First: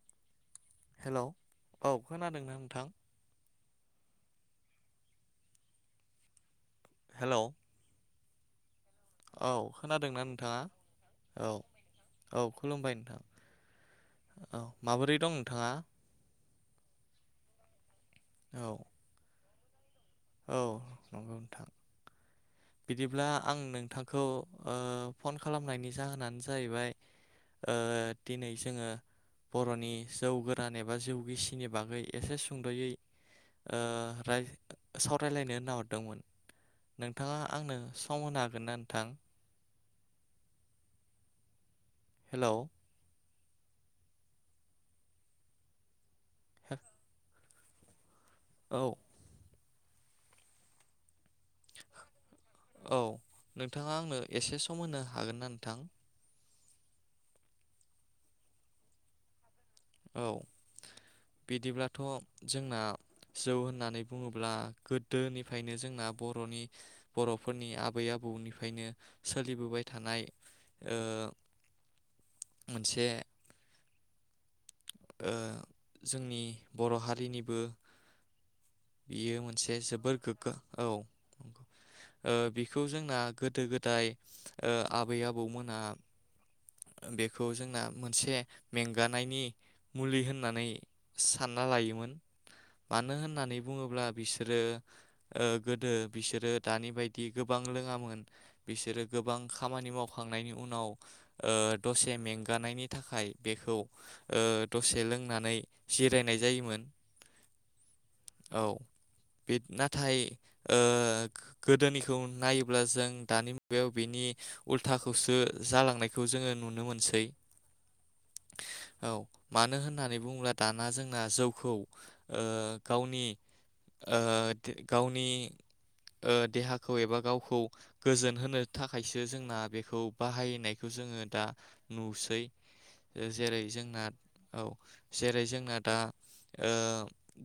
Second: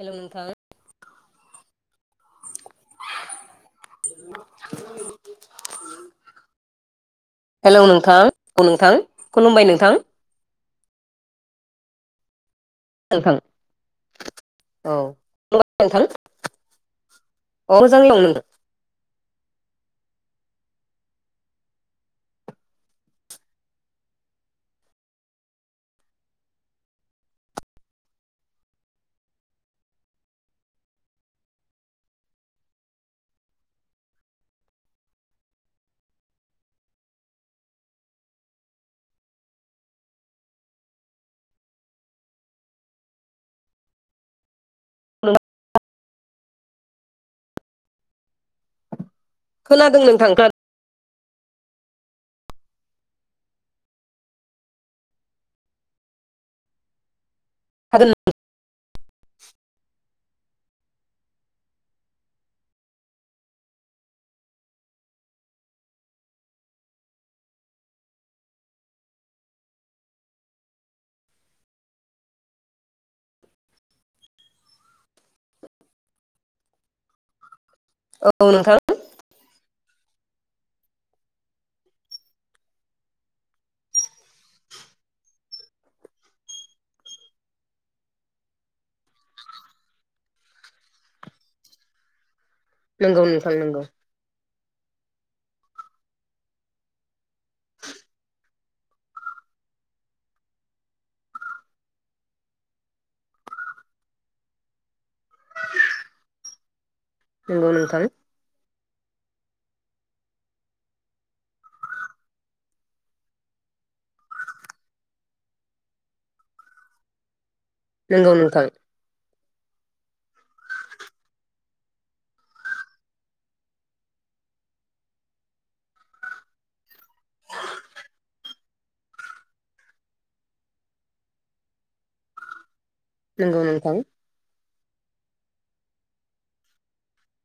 Hello नोंथां hello औ खोनादोंना नोंथां? हेलौ नोंथां उम। औ खोनादोंना नोंथाङा? औ औ। खुलुमबाय नोंथां औ माबोरै दं नोंथाङा? खुलुमबाय नोंथां [unintelligible] औ [unintelligible] औ नंगौ नोंथां बिदिब्ला आं नोंथांखौ फन खालामनायनि जाहोनानो जाहैबाय दिनै जोङो बरनि जौ गोरान एबा जौ गिसिनि बागै एसे सुंदयै राय- सावरायलायनो होन्नाहरदोंमोन नोंथाङा आंनो सम होनो हागोन ना नोंथां? हेलौ उ [unintelligible] [unintelligible] औ खोनादों नोंथां गा औ नोंथाङा आंनो एसे सम होनो हागोन ना नोंथां? हागोन औ बिदिब्लाथ जोंना जौ होननानै बुङोब्ला गोदोनिफ्रायनो जोंना बरनि बरफोरनि आबै आबौनिफ्रायनो सोलिबोबाय थानाय मोनसे जोंनि बर हारिनिबो औ नोंथां बियो मोनसे जोबोर गोग्गो औ बिखौ जोंना गोदो गोदाय आबै आबौमोना बेखौ जोंना मोनसे मेंगानायनि मुलि होननानै सानना लायोमोन। मानो नंगौ नोंथां होननानै नंगौ बुङोब्ला बिसोरो ओ गोदो बिसोरो दानि बायदि गोबां लोङामोन बिसोरो गोबां खामानि मावखांनायनि उनाव ओ दसे मेंगानायनि थाखाय बेखौ ओ दसे लोंनानै जिरायनाय जायोमोन नंगौ नोंथां औ बे नाथाय गोदोनिखौ नायोब्ला जों दानि मुगायाव बिनि उल्थाखौसो जालांनाय खौ जोङो नुनो मोनसै नंगौ नोंथां औ मानो होननानै बुङोब्ला दाना जोंना जौखौ गावनि गावनि देहाखौ एबा गावखौ गोजोन होनो थाखायसो जोंना बेखौ बाहायनाय खौ जोङो दा नुसै। नंगौ जेरै नोंथां जोंना औ जेरै जोंना दा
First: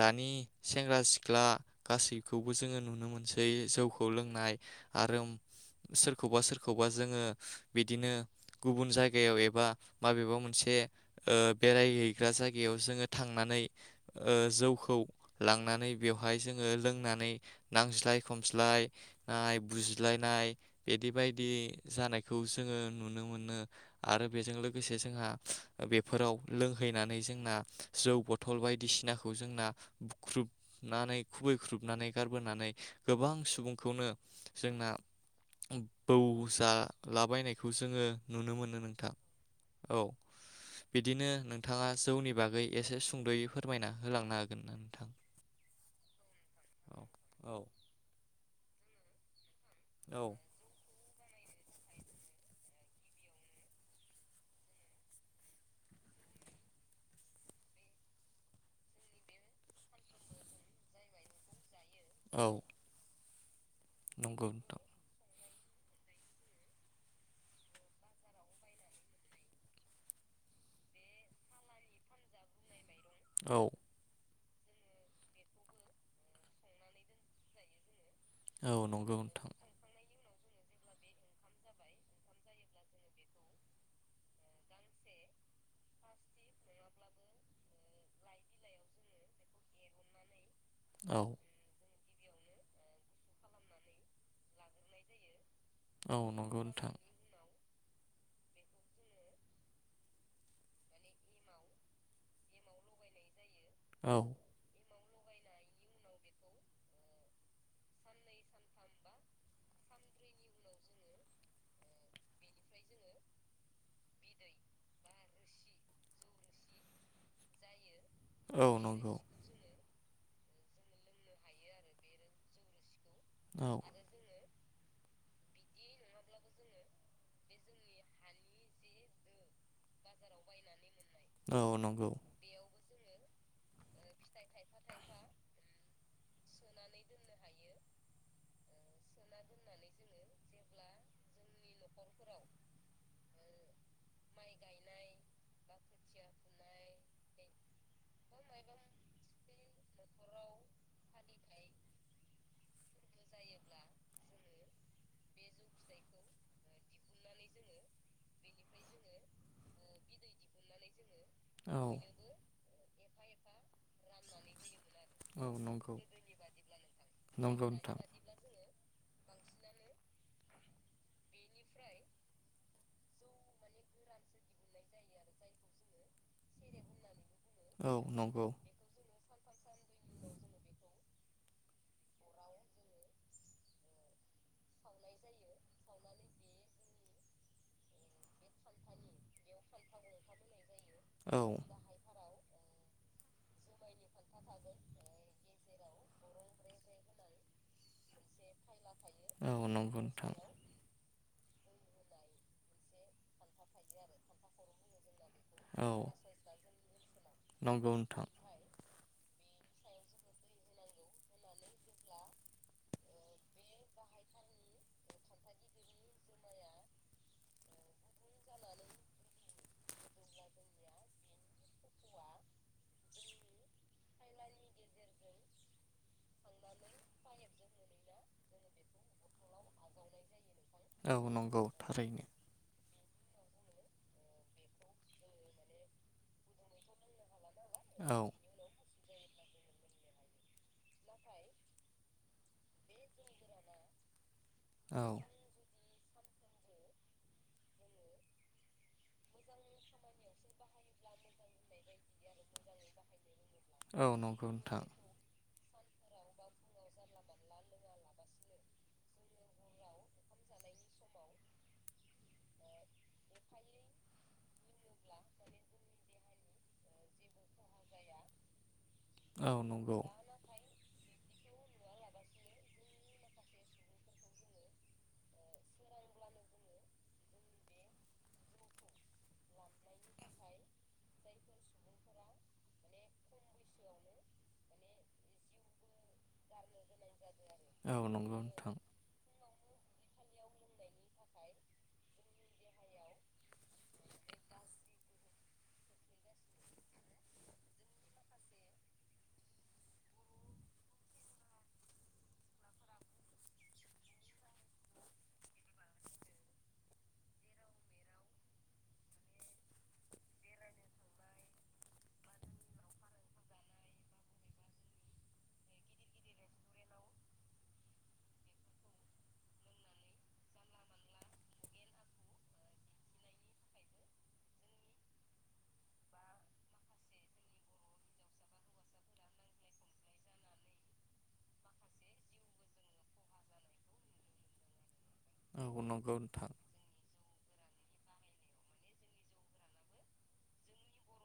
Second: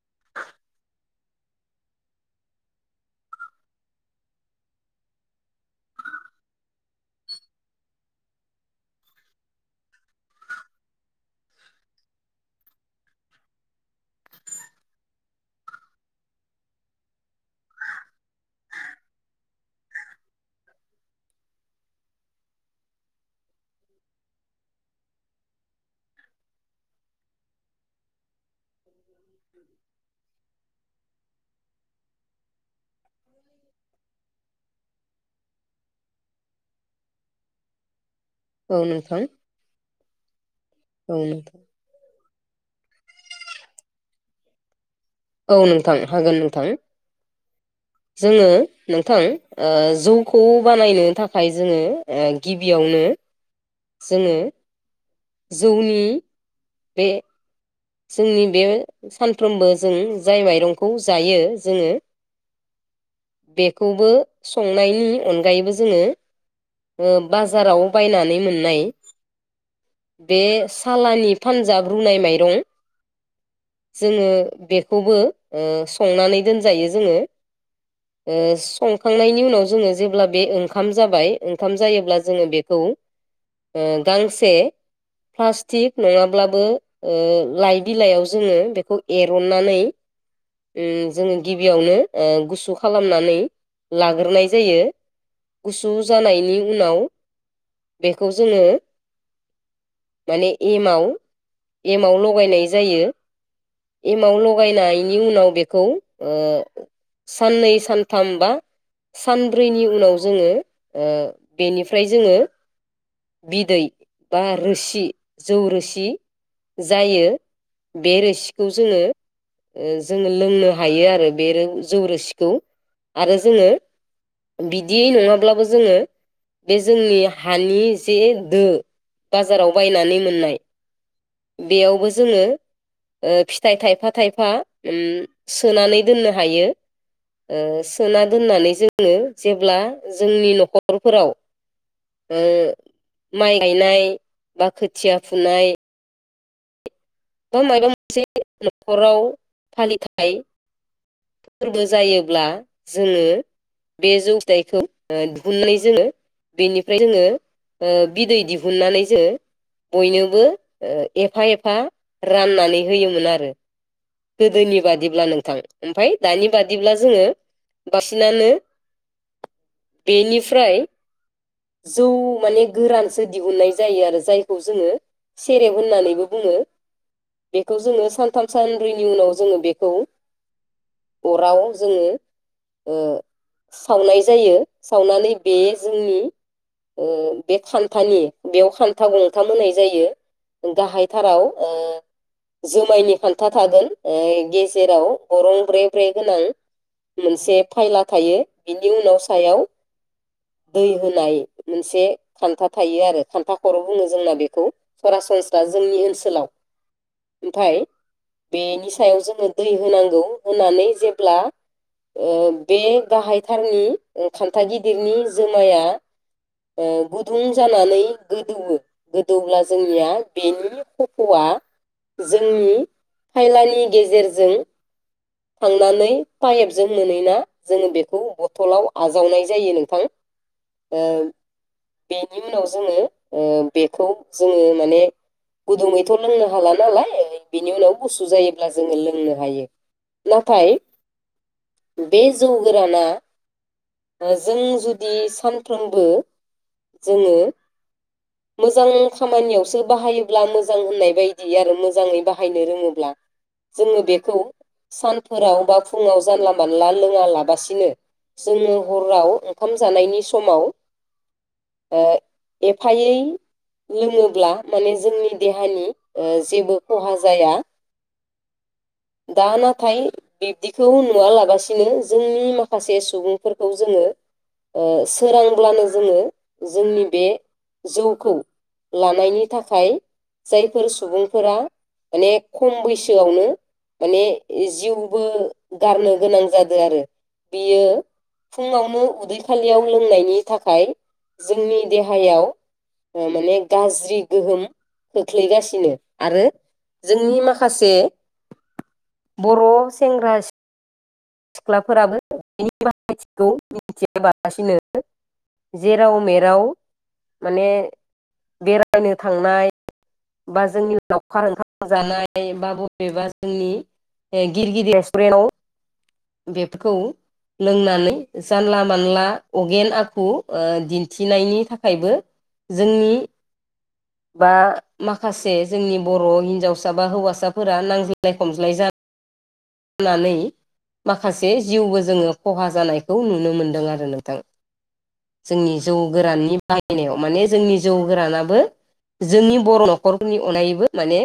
दानि सेंग्रा सिख्ला गासैखौबो जोङो नुनो मोनसै जौखौ लोंनाय आरो सोरखौबा सोरखौबा जोङो बिदिनो गुबुन जायगायाव एबा माबेबा मोनसे ओ बेरायहैग्रा जायगायाव जोङो थांनानै ओ जौखौ लांनानै बेवहाय जोङो लोंनानै नांज्लाय खमज्लायनाय ओ बुज्लायनाय बिदि बायदि जानायखौ जोङो नुनो मोनो आरो बेजों लोगोसे जोंहा बेफोराव लोंहैनानै जोंना जौ ब टल बायदिसिनाखौ जोंना बुख्रुब- नानै खुबैख्रुबनानै गारबोनानै गोबां सुबुंखौनो जोंना बौजालाबायनाय बेखौ जोङो नुनो मोनो नोंथां औ औ बिदिनो नोंथां नोंथाङा जौनि- बागै एसे सुंदयै फोरमायना होलांनो हागोन नोंथां औ नोंथां हागोन नोंथां औ औ जोङो नोंथां ओ औ जौखौ बानायनो थाखाय नाथाय जोङो ओ गिबियावनो जोङो जौनि बे जोंनि बे सानफ्रोमबो जों जाय माइरंखौ जायो जोङो औ। बेखौबो नंगौ नोंथां संनायनि अनगायैबो जोङो ओ बाजाराव बायनानै मोननाय बे सालानि फानजाब रुनाय माइरं औ जोङो। बेखौबो ओ संनानै दोनजायो जोङो ओ औ नंगौ संखांनायनि नोंथां उनाव जोङो जेब्ला बे ओंखाम जाबाय। ओंखाम जायोब्ला जोङो बेखौ ओ गांसे प्लास्टिक नङाब्लाबो ओ लाइ बिलाइयाव जोङो बेखौ एरननानै उम औ जोङो गिबियावनो ओ गुसु खालामनानै लाग्रोनाय जायो गुसु औ जानायनि नंगौ नोंथां उनाव बेखौ जोङो माने एमाव एमाव लगायनाय जायो। औ एमाव लगायनाय बेनि उनाव बेखौ ओ साननै सानथाम बा सानब्रैनि उनाव जोङो ओ बेनिफ्राय जोङो बिदै बा रोसि जौ रोसि जायो। बे औ रोसिखौ जोङो नंगौ ओ जोङो लोंनो हायो आरो बे रौव जौरोसिखौ आरो औ जोङो बिदियै नङाब्लाबो जोङो बे जोंनि हानि एसे दो बाजाराव बायनानै मोननाय। औ बेयावबो नंगौ जोङो ओ फिथाइ थायफा थायफा ओम सोनानै दोननो हायो ओ सोना दोननानै जोङो जेब्ला जोंनि न'खरफोराव ओ माइ गायनाय बा खोथिया फुनाय बा माबा मोनसे नखराव फालिथाय फोरबो जायोब्ला जोङो बे जौथाइखौ दिहुननानै जोङो बेनिफ्राय जोङो ओ बिदै दिहुननानै जोङो बयनोबो ओ एफा एफा औ राननानै होयोमोन आरो गोदोनि बादिब्ला औ नोंथां नंगौ ओमफाय दानि बादिब्ला जोङो नंगौ नोंथां बासिनानो बेनिफ्राय जौ माने गोरानसो दिहुननाय जायो आरो जायखौ जोङो सेरेब होननानैबो बुङो। बेखौ औ जोङो सानथाम नंगौ सानब्रैनि उनाव जोङो बेखौ अराव जोङो ओ सावनाय जायो सावनानै बे जोंनि बे ओ खान्थानि बेव खान्था गंथाम होनाय जायो। औ गाहायथाराव ओ जुमायनि खान्था थागोन ओ गेजेराव गरं ब्रे ब्रे गोनां मोनसे फायला थायो बिनि उनाव औ सायाव नंगौ नोंथां दै होन नाय मोनसे खान्था थायो आरो खान्था खर बुङो जोंना बेखौ सरासनस्रा औ जोंनि ओनसोलाव ओमफ्राय नंगौ नोंथां बेनि सायाव जों दै होनांगौ होनानै जेब्ला ओ बे गाहायथारनि खान्था गिदिरनि जोमाया ओ गुदुं जानानै गोदौवो गोदौब्ला जोंनिया बेनि खफआ जोंनि फायलानि गेजेरजों थांनानै पाइपजों मोनै ना जोङो बेखौ बथलाव आजावनाय जायो नोंथां ओ औ नंगौ थारैनो बेनि उनाव जोङो ओ बेखौ जोङो माने गुदुङैथ लोंनो हाला नालाय बिनि उनाव औ गुसु जायोब्ला जोङो बुंनो हायो नाथाय बे जौ गोराना जों औ जुदि सानफ्रोम बो जोङो मोजां खामानियावसो बाहायोब्ला मोजां होननाय बायदि आरो मोजाङै बाहायनो रोङोब्ला औ नंगौ नोंथां फोराव बा फुङाव जानला मानला लोङालाबसिनो जोङो हराव ओंखाम जानायनि समाव ओ एफायै लोङोब्ला माने जोंनि देहानि ओ जेबो खहा जाया। दा औ नाथ नंगौ थाय बिब्दिखौ नु नुवा लागासिनो जोंनि माखासे सुबुंफोरखौ जोङो ओ सोरांब्लानो जोङो जोंनि बे जौखौ लानायनि थाखाय जायफोर सुबुंफोरा माने खम बैसोआवनो माने जिउबो गारनो गोनां जाद आरो बियो औ नंगौ नोंथां फुङावनो उदै खालियाव लोंनायनि थाखाय जोंनि देहायाव माने गाज्रि गोहोम खोख्लैगासिनो आरो जोंनि माखासे बर सेंंग्रा-सिख्ला सिख्लाफोराबो [unintelligible] जेराव मेराव माने बेरायनो थांनाय बा जोंनि लावखार ओंखामजानाय बा बबेबा जोंनि गिर गिदिर रेस्टुरेन्टआव बेफोरखौ लोंनानै जानला मानला अगेन आखु ओ दिन्थिनायनि थाखायबो जोंनि बा माखासे जोंनि बर हिनजावसा बा हौवासाफोरा नांज्लाय खमज्लाय जानानै माखासे जिउबो जोङो खहा जानायखौ नुनो मोनदों आरो नोंथां। औ जोंनि जौ नंगौ नोंथां गोराननि बाहायनायाव माने जोंनि जौ गोरानाबो जोंनि बर ननखरनि अनगायैबो माने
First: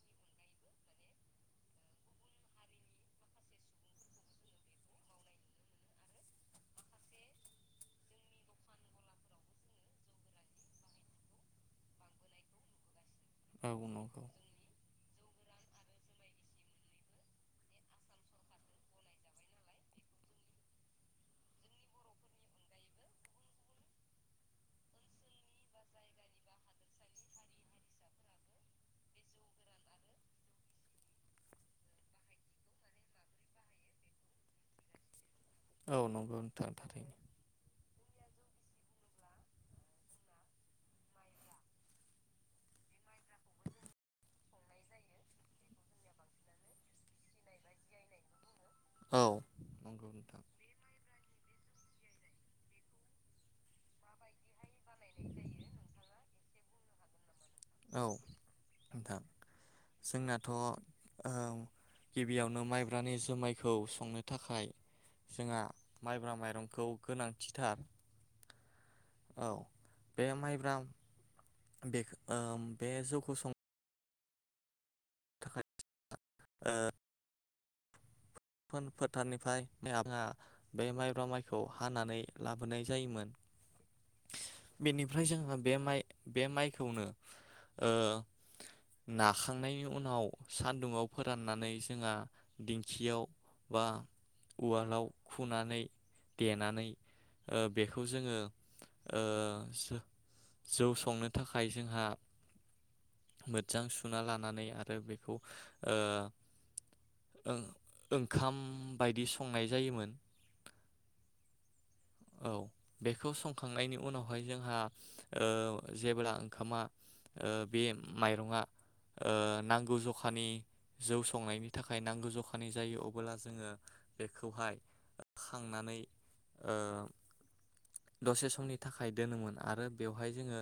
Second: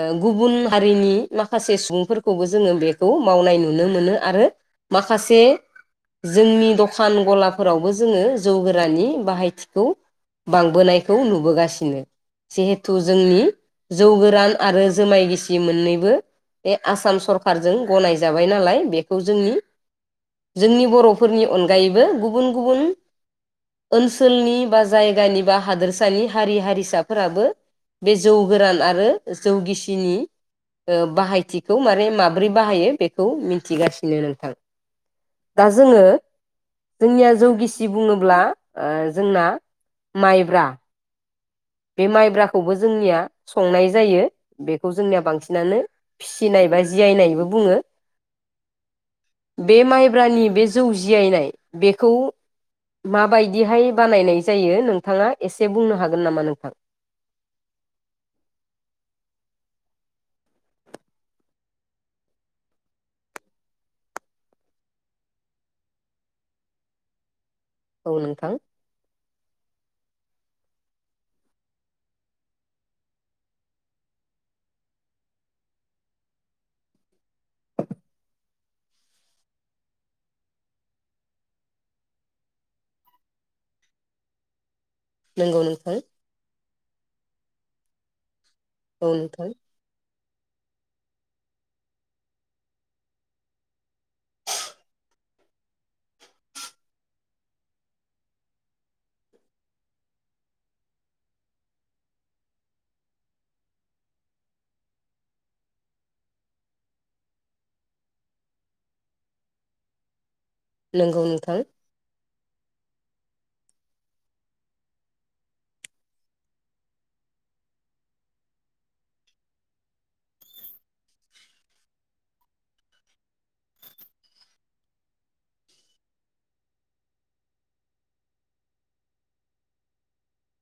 ओ गुबुन हारिनि माखासे सुबुंफोरखौबो जोङो बेखौ मावनाय नु नुनो मोनो आरो माखासे जोंनि दखान गलाफोरावबो जोङो जौ गोरानि बाहायथिखौ बांबोनायखौ नुबोगासिनो जिहेथु जोंनि औ जौ नंगौ गोरान आरो जुमाय गिसि दि मोननैबो बे आसाम सरखारजों गनाय जाबाय बुबाय नालाय बेखौ जोंनि जोंनि बर'फोरनि अनगायैबो गुबुन गुबुन ओनसोलनि बा जायगानि बा हादोरसानि हारि हारिसाफोराबो बे जौ गोरान आरो जौगिसिनि ओ बाहायथिखौ मारै माब्रै बाहायो बे खौ मिथिगासिनो नोंथां दा औ जोङो नंगौ नोंथां थारैनो जोंनिया जौ गिस दि बुङोब्ला जोंना माइब्रा बे माइब्राखौबो जोंनिया संनाय जायो बेखौ जोंनिया बांसिनानो फिसिनाय बा जियायनायबो बुङो। औ बे नंगौ नोंथां माइब्रानि बे जौ जि दियायनाय बेखौ माबायदिहाय बानायनाय जायो नोंथाङा एसे बुंनो हागोन नामा नों था औ नोंथां जोंनाथ गिबियावनो माइब्रानि जुमायखौ संनो थाखाय जोंहा माइब्रा माइरंखौ गोनां खिथाब औ नोंथां औ बे माइ ग्राम। [unintelligible] बे जौखौ सं [unintelligible] ओ फोन फोथारनिफ्राया बे माइब्रा माइखौ हानानै लाबोनाय जायोमोन। बेनिफ्राय जोंहा नंगौ बे नोंथां माइ बे माइ खेवनो ओ औ नोंथां नाखांनायनि उनाव सान्दुङाव फोराननानै जोंहा दिंखियाव बा उवालाव खुनानै देनानै ओ बेखौ जोङो ओ जौ संनो थाखाय जोंहा मोजां सुना लानानै आरो बेखौ ओ ओंखाम बायदि संनाय जायोमोन नंगौ नोंथां। औ बेखौ संखांनायनि उनावहाय जोंहा ओ जेब्ला ओंखामा ओ बे माइरङा ओ नांगौ जखानि जौ संनायनि थाखाय नांगौ जखानि जायो अबोला जोङो बेखौहाय खांनानै ओ दसे समनि थाखाय दोनोमोन आरो बेवहाय जोङो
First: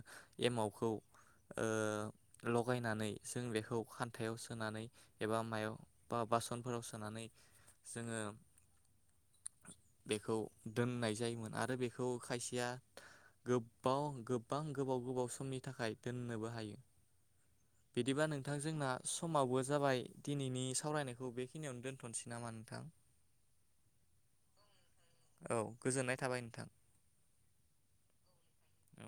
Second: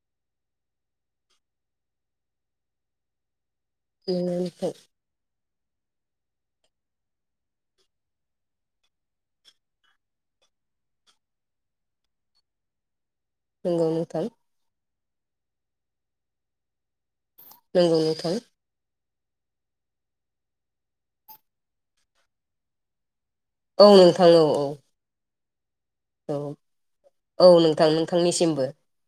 एमावखौ ओ लगायनानै जों बेखौ खौ खान्थायाव नंगौ नोंथां सोनानै एबा मायाव बा बासनफोराव सोनानै जोङो बेखौ दोननाय जाय आरो बेखौ खायसेया नंगौ गोबाव नोंथां गोबां गोबाव गोबाव समनि थाखाय दोननोबो हायो। बिदिबा नोंथां जोंना समाबो जाबाय दिनैनि सावरायनायखौ बे खिनियावनो दोनथनोसै नामा नोंथां? औ नोंथां औ औ औ गोजोननाय औ थाबाय नोंथां औ नोंथां नोंथांनिसिमबो। औ